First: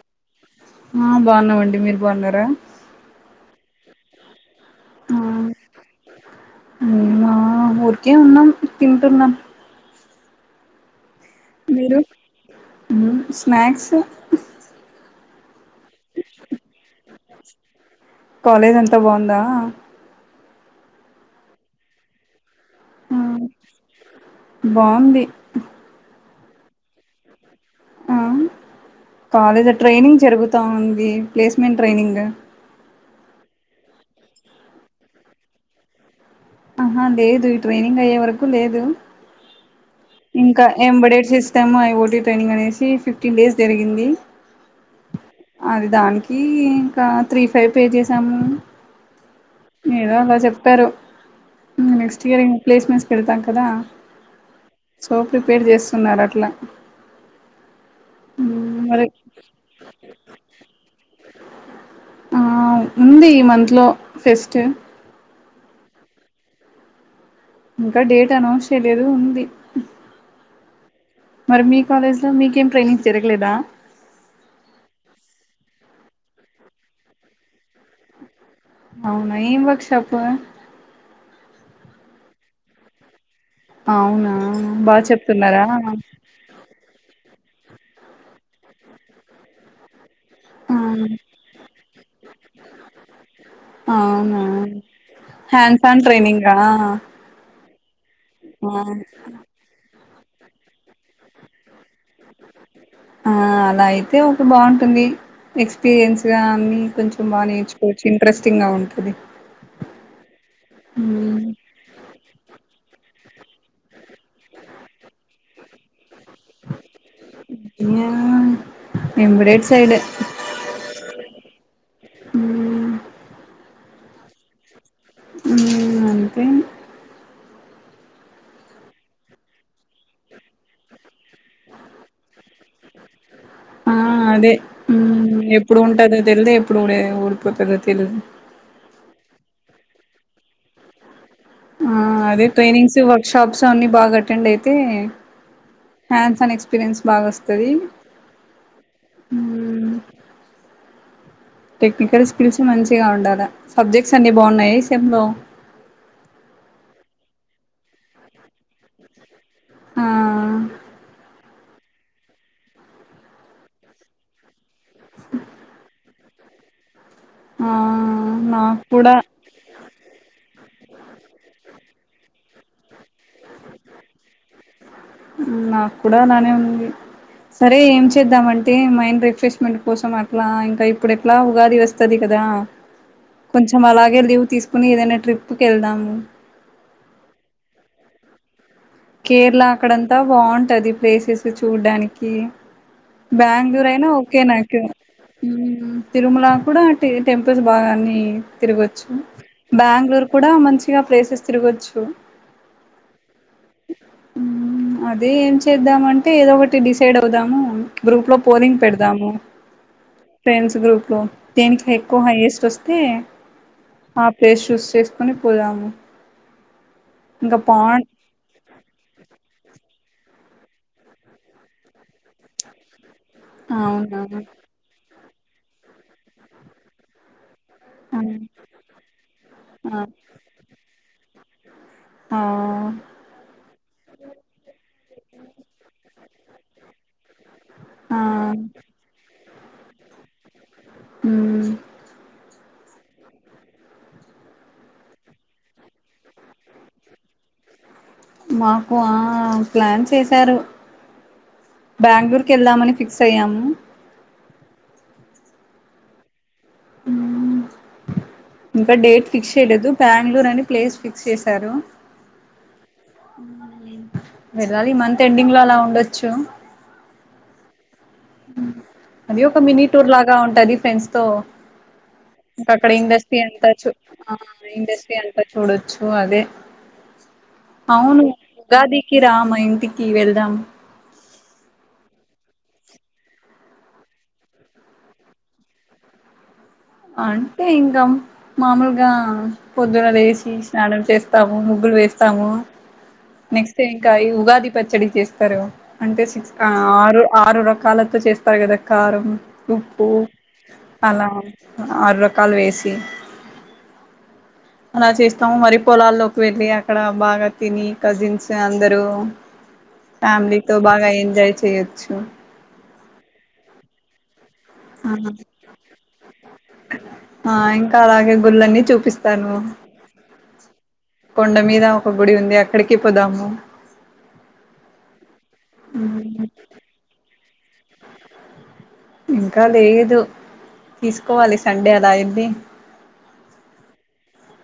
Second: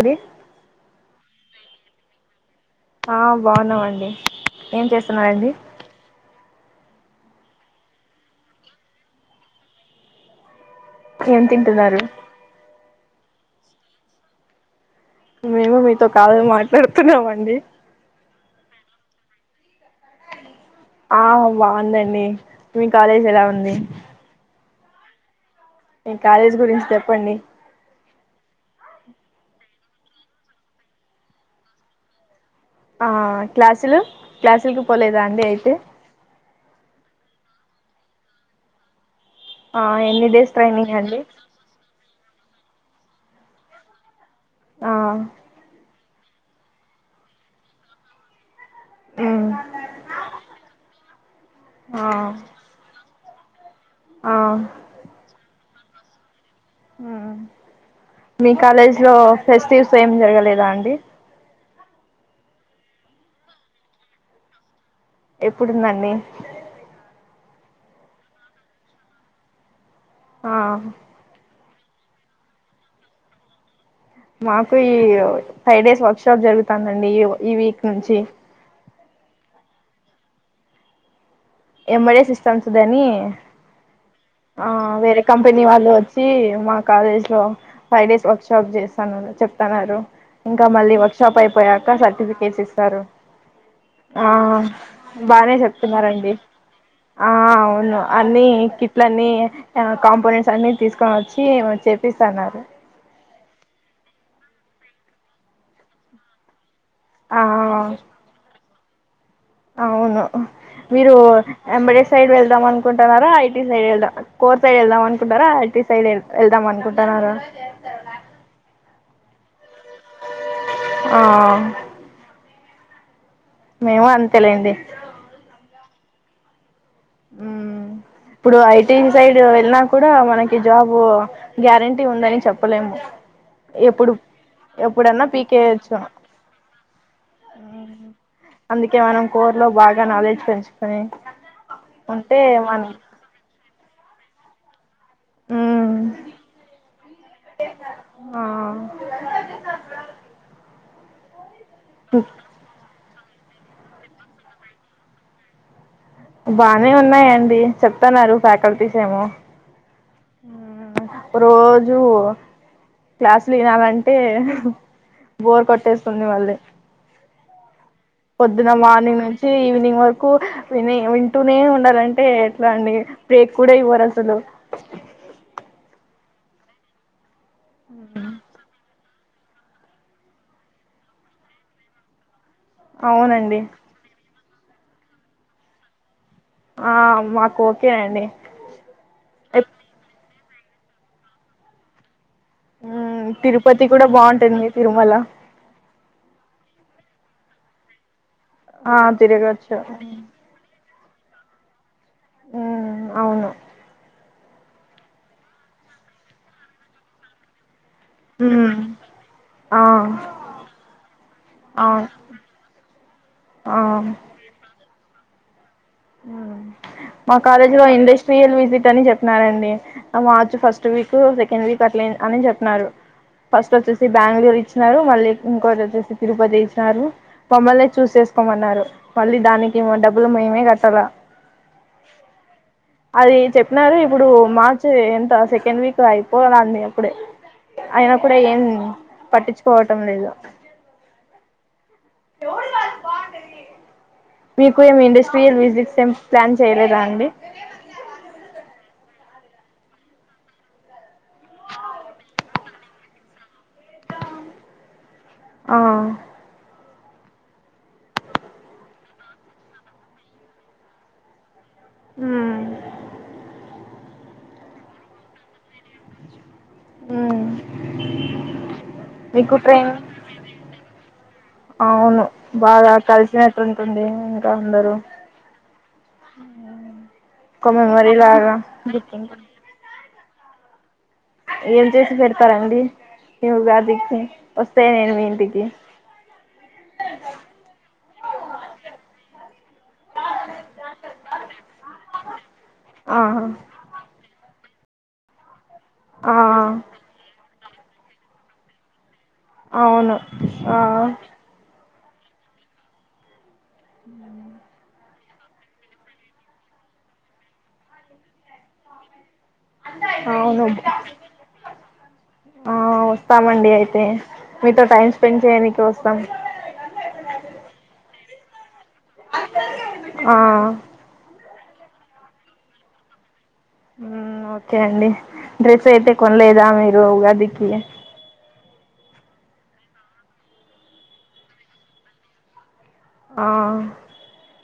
అది ఆ బావున్నామండి మీరు బావున్నారా ఆ బావున్నామండి ఏం చేస్తున్నారండి మేమాఊరికే ఉన్నాం తింటున్నాం ఏం మీరు తింటున్నారు మ్మ్ స్నాక్స్ మేము మీతో కాల్ మాట్ పెడుతున్నామండి కాలేజ్ అంతా బాగుందా ఆ బాగుందండి మీ కాలేజ్ ఎలా ఉంది బాగుంది కాలేజీ గురించి చెప్పండి ఆ కాలేజ్ ట్రైనింగ్ జరుగుతా ఉంది ప్లేస్మెంట్ ట్రైనింగ్ ఆ క్లాసులు క్లాసులికి పోలేదా అండి అయితే ఆహా లేదు ఈ ట్రైనింగ్ అయ్యేవరకు లేదు ఆ ఎన్ని డేస్ ఇంక ట్రైనింగ్ అండి ఎంబడైడ్ సిస్టమ్ అయి ఓటీటి ట్రైనింగ్ అనేసి ఫిఫ్టీన్ డేస్ జరిగింది ఆ అది దాని కీ ఇంకా త్రీ ఫైవ్ పే జేసాము మ్ ఏదో అలా చెప్పారు మ్మ్ ఆ నెక్స్ట్ ఇయర్ ఇంగ్ ప్లేస్మెంట్స్ పెడతాం కదా ఆ సో ప్రిపేర్ చేస్ తున్నారు అట్ల ఆ మీ మ్ కాలేజీ మరి లో ఫెస్టివ్స్ ఏం జరగలేదా అండి ఆ ఉంది ఈ మంత్ లో ఫెస్ట్ ఎప్పుడుందండి ఇంకా డేట్ అనౌన్స్ చేయలేదు ఉంది ఆ మరి మీ కాలేజ్ లో మీకేం ట్రైనింగ్ జరగలేదా మాకు ఈ ఫైవ్ డేస్ వర్క్ షాప్ జరుగుతాందండి ఈ ఈ వీక్. నుంచి అవునా ఏం బ చెప్పు ఎమ్డే సిస్టమ్స్ దాని అవునా ఆ బాగా వేరే కంపెనీ చెప్తున్నారా వాళ్ళు వచ్చి మా కాలేజ్ లో ఫైవ్ డేస్ వర్క్ షాప్ చేస్తానని చెప్తన్నరు, ఇంకా ఆ మళ్ళీ వర్క్షాప్ అయిపోయాక సర్టిఫికెట్స్ ఇస్తారు. ఆ అవునా బానే హ్యాండ్స్ ఆన్ చెప్తున్నారండి. ట్రైనింగా ఆ అవును. అన్నీ ఆ కిట్లన్నీ ఆ కాంపోనెంట్ ట్స్ అన్ని తీసుకొనొచ్చీ మన చేత్ పిస్తన్నారు ఆ అలా అయితే ఒకె బాగుంటుంది. ఎక్స్పీరియన్స్గా అన్నీ. కొంచం బా ఆ నేర్చుకోవచ్చు. ఇంట్రెస్టింగా ఉం అది అవును. మీరూ ఎంబడెడ్ సైడ్ వెళ్దాం అనుకుంటున్నా రా ఐటి సైడ్ ఎల్దా, కోర్ సైడ్ వెళ్దాం అనుకుంటున్నారా, ఐటి సైడ్ ఎల్ వెళ్దాం అనుకుంటున్నార. ఎంబడేడ్ స్ సైడే. ఆ హ్మ్ మేమూ అంతేలెండి. హ్మ్ అంతే ఊ ఇప్పుడూ ఐటీ సైడూ వెళ్ళినా కూడా మనకి జాబూ గ్యారంటీ ఉందని చెప్పలేము. ఆ ఎప్పుడు అదే ఎప్పుడన్నా ఉమ్ ఎప్పుడు పీకేయచ్చు ఉంటదో తెలిదు, ఎప్పుడు ఊడే ఊడిపోతదో తెలీదు. దాన్ నాలేడ్జ్ పెంచుకొనీ ఆ అదే ట్రైనింగ్స్ వర్ ర్క్ షాప్స్ అన్నీ బాగా అటెండ్ అయితే. మ్మ్. హ్యాండ్స్ అన్ ఎక్స్పీరియన్స్ బాగా వస్తదీ. ఆ హ్మ్ టెక్నికల్ స్కిల్స్ మంచిగా ఉండాల్ సబ్జెక్ట్స్ అన్ని బాగున్నాయ ఈ సెమ్లో. బానే ఉన్నాయండి చెప్తానారు ఫ్యాకల్టీస్ ఏమో. ఆ హ్మ్ రోజ్ జూ. క్లాసులు ఇనాలంటే బోర్ కొట్టేస్తుంది మళ్ళీ. ఆ పొద్దున నాకు కూడా మార్నింగ్ నుంచీ ఈవినింగ్ వరకూ విని వింటూనే ఉండాలం టే ఎట్లా అండి. బ్రేక్ కూడా ఇవ్వరు అసలు. నాకు కూడా అలానే ఉంది. సరే ఏం చేద్దాము అంటే మైండ్ ప్రిప్ రిఫ్రెష్మెంట్ కోసం అట్లా, ఇంకా ఇప్పుడు ఎట్లా ఉగాది వస్తది కదా. అవునండి కొంచెం అలాగే లీవు తీస్ కొనీ ఏదైనా ట్రిప్పు కెళ్దాము. ఆ మాకు ఓకే అండి. కేరళ అక్కడంతా. బాగుంటది ప్లేసెస్ చూడ్డానికి. మ్, తిరుపతి బెంగళూరు కూడా అయినా ఓకే బాగుంటుంది నాకు తిరుమల తిరుమల కూడా. ఈ టెంపుల్స్ బాగా అన్ని. ఆ తినవచ్చు తిరగచ్చు బెంగుళూరు కూడా మంచి. ఇగా ప్లేసెస్ తిరగవచ్చు. ఉ అవును. అదే ఏం చేద్దామంటే ఏదో ఒకటి డిసైడ్ అవుదాము. గ్రూప్ లో మ్, పోలింగ్ పెడదాము. ఆ ఫ్రెండ్స్ గ్రూప్ లో దేనికి అవును ఎక్కువ హైయేస్ట్ వస్తే ఆ ప్లేస్ చూస్ చేస్త. కొని పోదాం. హమ్ మా కాలేజీలో ఇండస్ట్రియల్ విజిట్ అని చెప్పినారండి. March first week second week అట్లే అని చెప్పినారు. ఫస్ట్ వచ్చేసి అవునా బెంగళూరు ఇచ్చినారు మళ్లీ. ఇంకొకటి వచ్చేసి తిరుపతి ఇచ్చినారు. మమ్మల్ని చూస్ చేసుకోమన్నారు. మళ్లీ దానికి ఏమో ఆ డబ్బులు మేమే కట్. రా. ఆ అది చెప్పినారు. ఇప్పుడు మార్చు ఎంత సెకండ్ వీక్ అయ్ పోనండి అప్పుడే. అయినా ఆ అప్పుడే ఏం పట్టించ్చ్. పోవటం లేదు. హ్మ్ మీకు ఏం ఇండస్ట్రియల్ విసిట్స్ ఏం. ప్లాన్ చేయలేదా అండి. ఊహ ప్లాన్స్ వేసారు. బెంగుళూరు కెల్దమని. ఫిక్స్ అయ్యాం. ఆ. ఇంకా డేట్ ఫిక్స్ చేయలేదు బెంగళూరు అని ప్లేస్ ఫిక్స్ చేసారు. మ్మ్ ఉమ్మ్ వెళ్ళాలి ఈ మంత్ ఎండింగ్ లో అలా ఉండొచ్చు ఉమ్ అది ఒక మినీ టూర్ లాగా ఉంటది ఫ్రెండ్స్ తో అవును ఇంక అక్కడ బాగా కలిసినట్టుంటుంది ఇంకా అందరూ ఇండస్ట్రీ అంత చూడొచ్చు అదే ఒక మెమరీ అవును లాగా ఉగాదికి రా మా ఇంటికి వెళ్. దమ్. రీల్ చేసి పెడతారా అండి ఈ ఉగాదికి. వస్తే నేను మీ ఇంటికి. అంటే ఇంకా మామూలుగా. పొద్దున లేచి స్నానం చేస్. స్తాము ముగ్గులు వేస్తాము ఆహా నెక్స్ట్ంకా ఇ ఉగాది పచ్చడి చేస్తారు అంటే ఆ సిక్స్ ఆరు ఆరు ర కాలతో చేస్తారు కదా కారం ఉప్పు అవును ఆ అలా ఆరు రకాలు వేసి ఉమ్ అలా చేస్తాము మరి పొలాల్లోకి వెళ్ళి అక్కడ బాగా తిని కజిన్స్ అందరుూ అవును ఫ్యామిలీతో బాగా ఎంజాయ్ చేయొచ్చు వాస్థమ అండీ అయితే మీతో టైమ్ ఆహా స్పెండ్ చేయడానికి వస్త ఇస్తం ఆ ఇంకాళగే గుల్ళని చూపిస్తాను ఆ కొండ మీద ఒక గుడి ఉంది అక్కడికి పోదాము ఉమ్ ఓకే అండి డ్రెస్ అయితే కొనలేదా మీరు ఉగాది కి ఇంకా లేదు తీసుకోవాలి సండే అలా ఎలీ ఆ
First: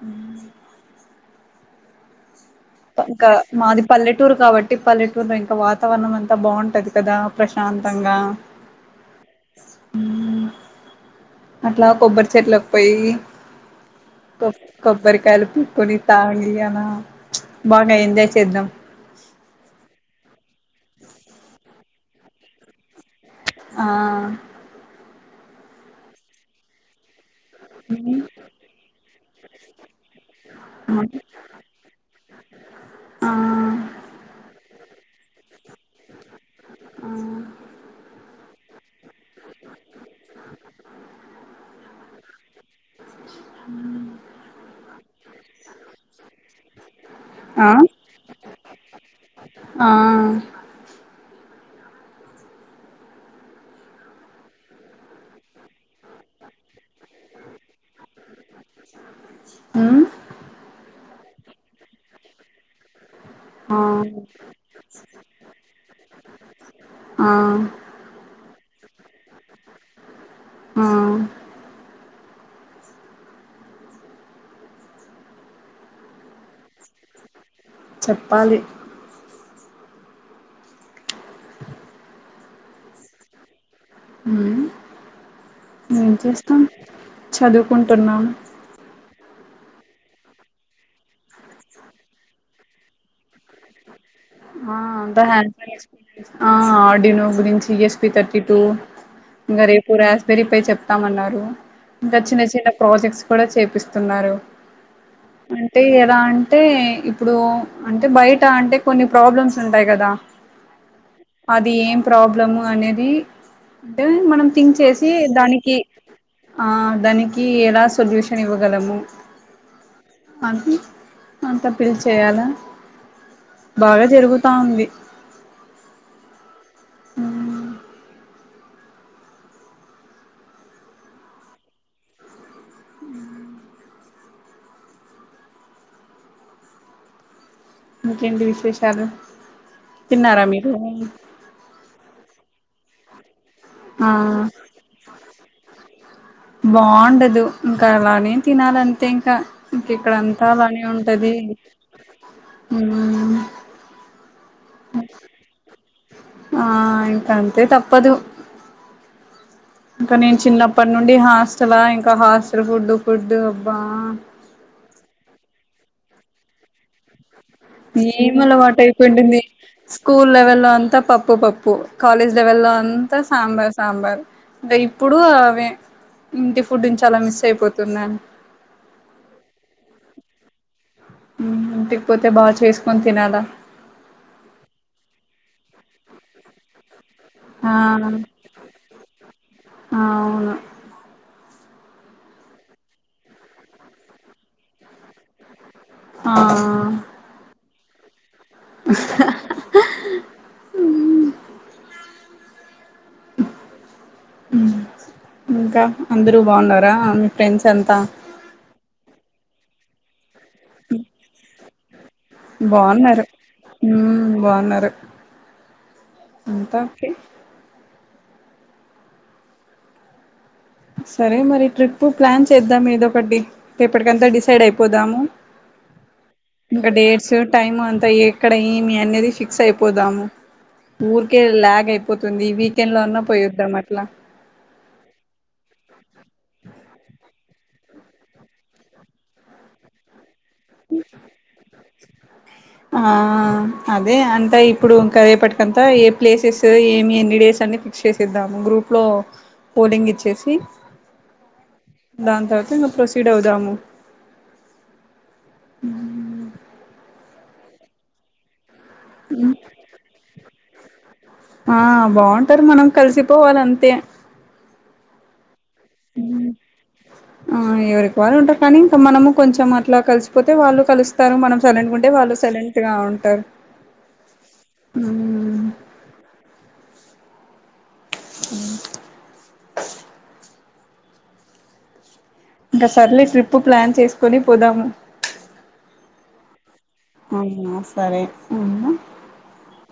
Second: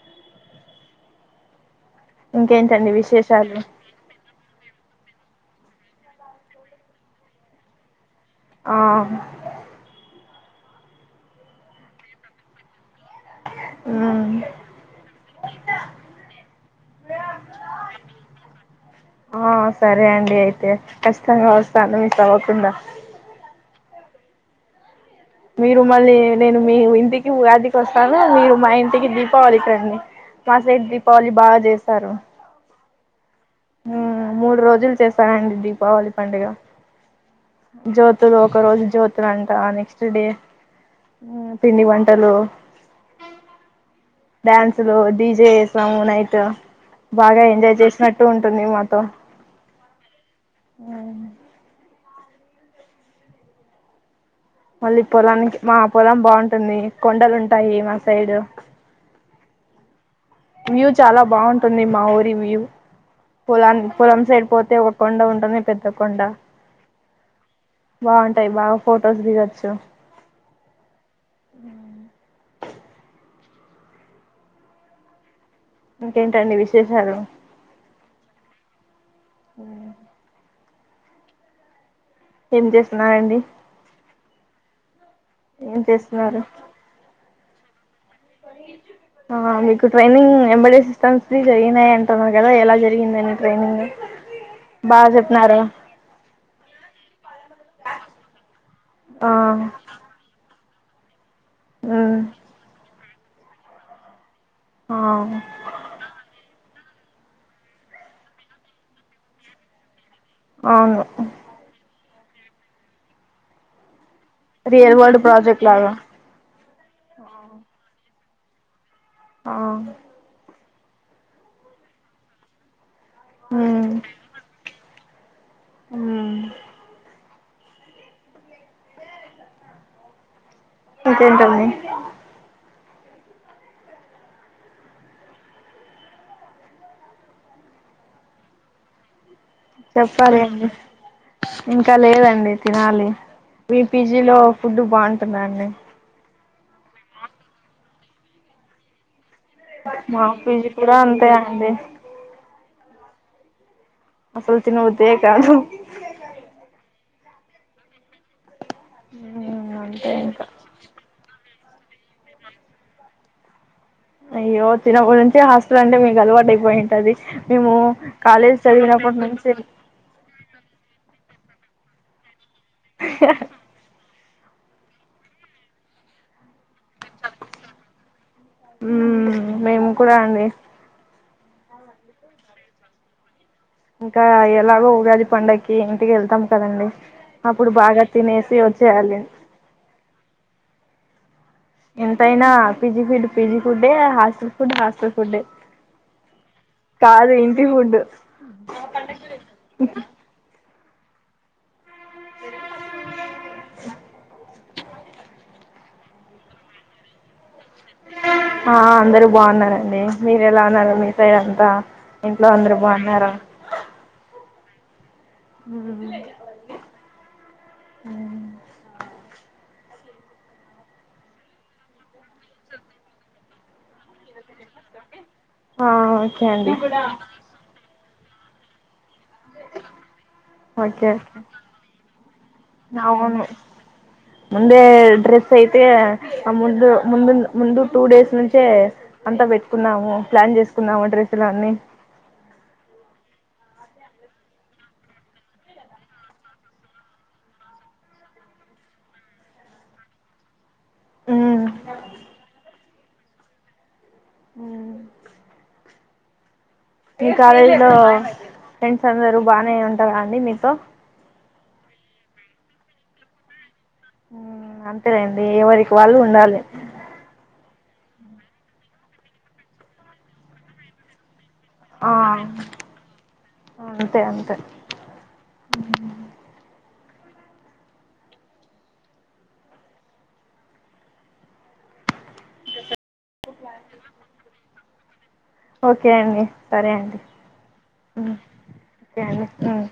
ఉమ్ ఇంకేంటండి ఇంకా విశేషాలు మాది పల్లెటూరు కాబట్టి పల్లెటూరు ఇం కా వాతావరణం అంతా బాగుంటది కదా ప్రశాంతంగా ఆ అట్లా కొబ్బరి చెట్లకి పోయి మ్మ్ కొ కొబ్బరికాలు పికొని తాగి అలా బాగా ఎంజాయ్ చేద్దాం డి అయితే కష్టంగా వస్తాను మీస్ అవ్వకుండా ఆ మీరు మళ్ళీ నేను మీ ఇంటిక్ ఈ ఉగాదికి వస్తారు మీరు మా ఇంటికి దీ పోవాలి కని మా సిడ్ దీపావళి బాగా చేస్తారు అ ఉమ్ మూడు రోజులు చేస్తానండి దీపావళి పండాగ ఆ జ్యోతులు ఒక రోజు జ్యోతుల అంట నెక్స్ట్ డే ఉ పిండి వంటలు డ్యాన్సు లోజ్ డీజే సాంగ్ నైతా బాగా ఆ ఎంజాయ్ చేసినట్టు ఉంటుంది మాతో ఆ ఆ మళ్ళీ పొలానికి మా పొలం బాగుంటుంది కొండలుంటాయి మా సైడ్ ఉ వ్యూ చాలా బాగుంటుంది మా ఊరి వ్యూ ఆ పొలాన్ పొలం సైడ్ పోతే ఒక కొండ ఉంటుంది పెద్ద కొండ ఆ బాగుంటాయి బాగు ఫోటోస్ దిగచ్చు ఉ ఇంకేంటండి విశేషాలు చెప్పాలి ఆ ఏం చేస్తున్నారండి ఉ ఏం ఎం చేస్తున్నారు చేస్తాం చదువుకున్ టున్న ఆ మీకు ట్రైనింగ్ ఎంబల్ ఇస్తా సిస్టమ్స్ జరిగినాయి అంటున్నారు కదా ఎలా జరిగిందండి ట్రైనింగ్ బాగా చెప్పినారు ఆ ఆడినో గురించి స్పి థర్టీ టూ ఆ ఇంగా రేపు యాస్బెరీ పై చెప్ తమన్నారు మ్మ్ ఇంకా చిన్న చిన్న ప్రాజెక్ట్స్ కూడా చేపిస్తున్నారు ఆ అంటే ఎలా అన్ అంటే ఇప్పుడు అంటే బయట అంటే కొన్ని ప్రాబ్లమ్స్ ఉంటాయి గదా అవును ప్రాబ్లము అనేది దిల్ మనం థింక్ రియల్ చేసి వరల్డ్ ప్రాజెక్ట్ దానికి లాగా ఆ దానికి ఎలా సొల్యూష్. నివ్వగలము ఆ అది అంతా పీలు చేయాలా బాగా జరుగుతా ఉంది ఉ హ్మ్. అంతే అంట అండి ఇంకేంటి విశేషాలు చెప్పాలి తిన్నారా అండి మీరు ఇంకా లేదండి తినాలె. ఆ వీపీజీ లో ఫుడ్డు బాంటుందాండి. బాండదు ఇంక అలానే తినాలంతే ఇంక ఇక్కడ మా అంతా పీజి కుడా అంతే అండి. ఉమ్ అసలు తినబుద్దె కాదు. ఆ ఇంక అంతే తప్పదు. ఉమ్ అంతే ఇంక నేన్ ఇంకా చిన్నప్పట్ నుండి హాస్ చలా ఇంక హాస్టల్ ఫుడ్డు ఫుడ్డు. అయ్యో చినబ్బుడ్ నుంచి హాస్. ట్లంటే మీకలవాటైపోయింటాది. ఏమలవాటైపోయ్ంటుంది స్కూల్ లెవెల్లో అ. త పప్పు పప్పు కాలేజ్. లెవెల్లో అంతా సాంబార్ సాంబార్. ఇంగ ఇప్పుడు అవే ఇంటి ఫ్ ఫుడ్డున్ చాలా మిస్సైపోతున్నా. ఉమ్ మేము [unintelligible] ఇంటిక్ పోతే బాగ్ చేస్కొన్ తినాలా. ఇంకా ఎలాగో ఉగాది పండక్కి ఇంటికెళ్తాం కదండి. అప్పుడు ఆ బాగా తినేసి వచ్చేయ్యాలి. అవును ఎంతైనా పీజీ ఫిడ్డి పీజీ ఫుడ్డె హాస్టల్ ఫుడ్ హాస్టల్ ఫుడ్డె. ఆ టి ఫుడ్డు. క [inaudible] అ [inaudible] ఉమ్. ఇంకా అందురూ బాన్నారా మీ ఫ్రెండ్స్. అంతా ఆ అందరు బాగున్నారండి మీరు ఎలా ఉన్నారు మీ సైడ్ అంతా ఇంట్లో అందరు బాగున్నారు బాగున్నారా ఉమ్ బాగున్నారు ఉమ్ ఉమ్ అంతా ఓకే సరే మరి ట్రిప్పు ప్లాన్ చేద్దామేదొకటి రేపటికంతా డిసైడైపోదాము. ఆ ఓకే అండి ఇక డేట్సు టైము అంత్. త ఏక్కడ ఏమి అన్నెదిష్ ఫిక్స్ అయిపోదాము ఓకే ఓకే ఊరికే ల్యాగ్ అయిపోతుంది వీకెండ్ లో ఉన్నా అవును పోయిద్దాం అట్లా సైతే ముందు ముం ముం ముందు టూ డేస్ నుంచే అంతా పెట్టుకున్నాము ప్లాన్ చేసుకున్నాము డ్రెస్లన్నీ ఆ అదే అంతె ఇప్పుడు ఇంకా రెపటికంత ఏ ప్లేసెస్ ఏమి ఎన్ని డేస్ అన్ని ఫిక్స్ చేసేద్దాము గ్రూప్లో పోలింగ్ ఇచ్చేసి మ్మ్ దాం తర్వాత మ ప్రస్ ప్రొసీడ్ అవుదాము ఊమ్ మీకాలేజ్లో ఫ్రెండ్స్ అందరు బానే ఉంటారండి మీ తో ఆ బాగుంటారు మనం కలిసిపోవాలి అంతే ఆ అంతేలేండి ఎవరి వాళ్ళు ఉండాలి ఆ ఎవరికి వాళ్ళు ఉంటారు కానీ ఇంకా మనము కొంచెం అట్లా కలిసిపోతే వాళ్ళు కలుస్తారు మనం సైలెంట్కుంటే ఆ వాళ్ళు సైలెంట్ గా ఉంటారు అంతే అంతే ఊమ్ ఊమ్ ఇంకా సర్లే ట్రిప్పు ప్లాన్ చేసుకొని పోదాము ఓకే అండి సరే అండి అవునా సరే ఉమ్ అవునా సరే ఉమ్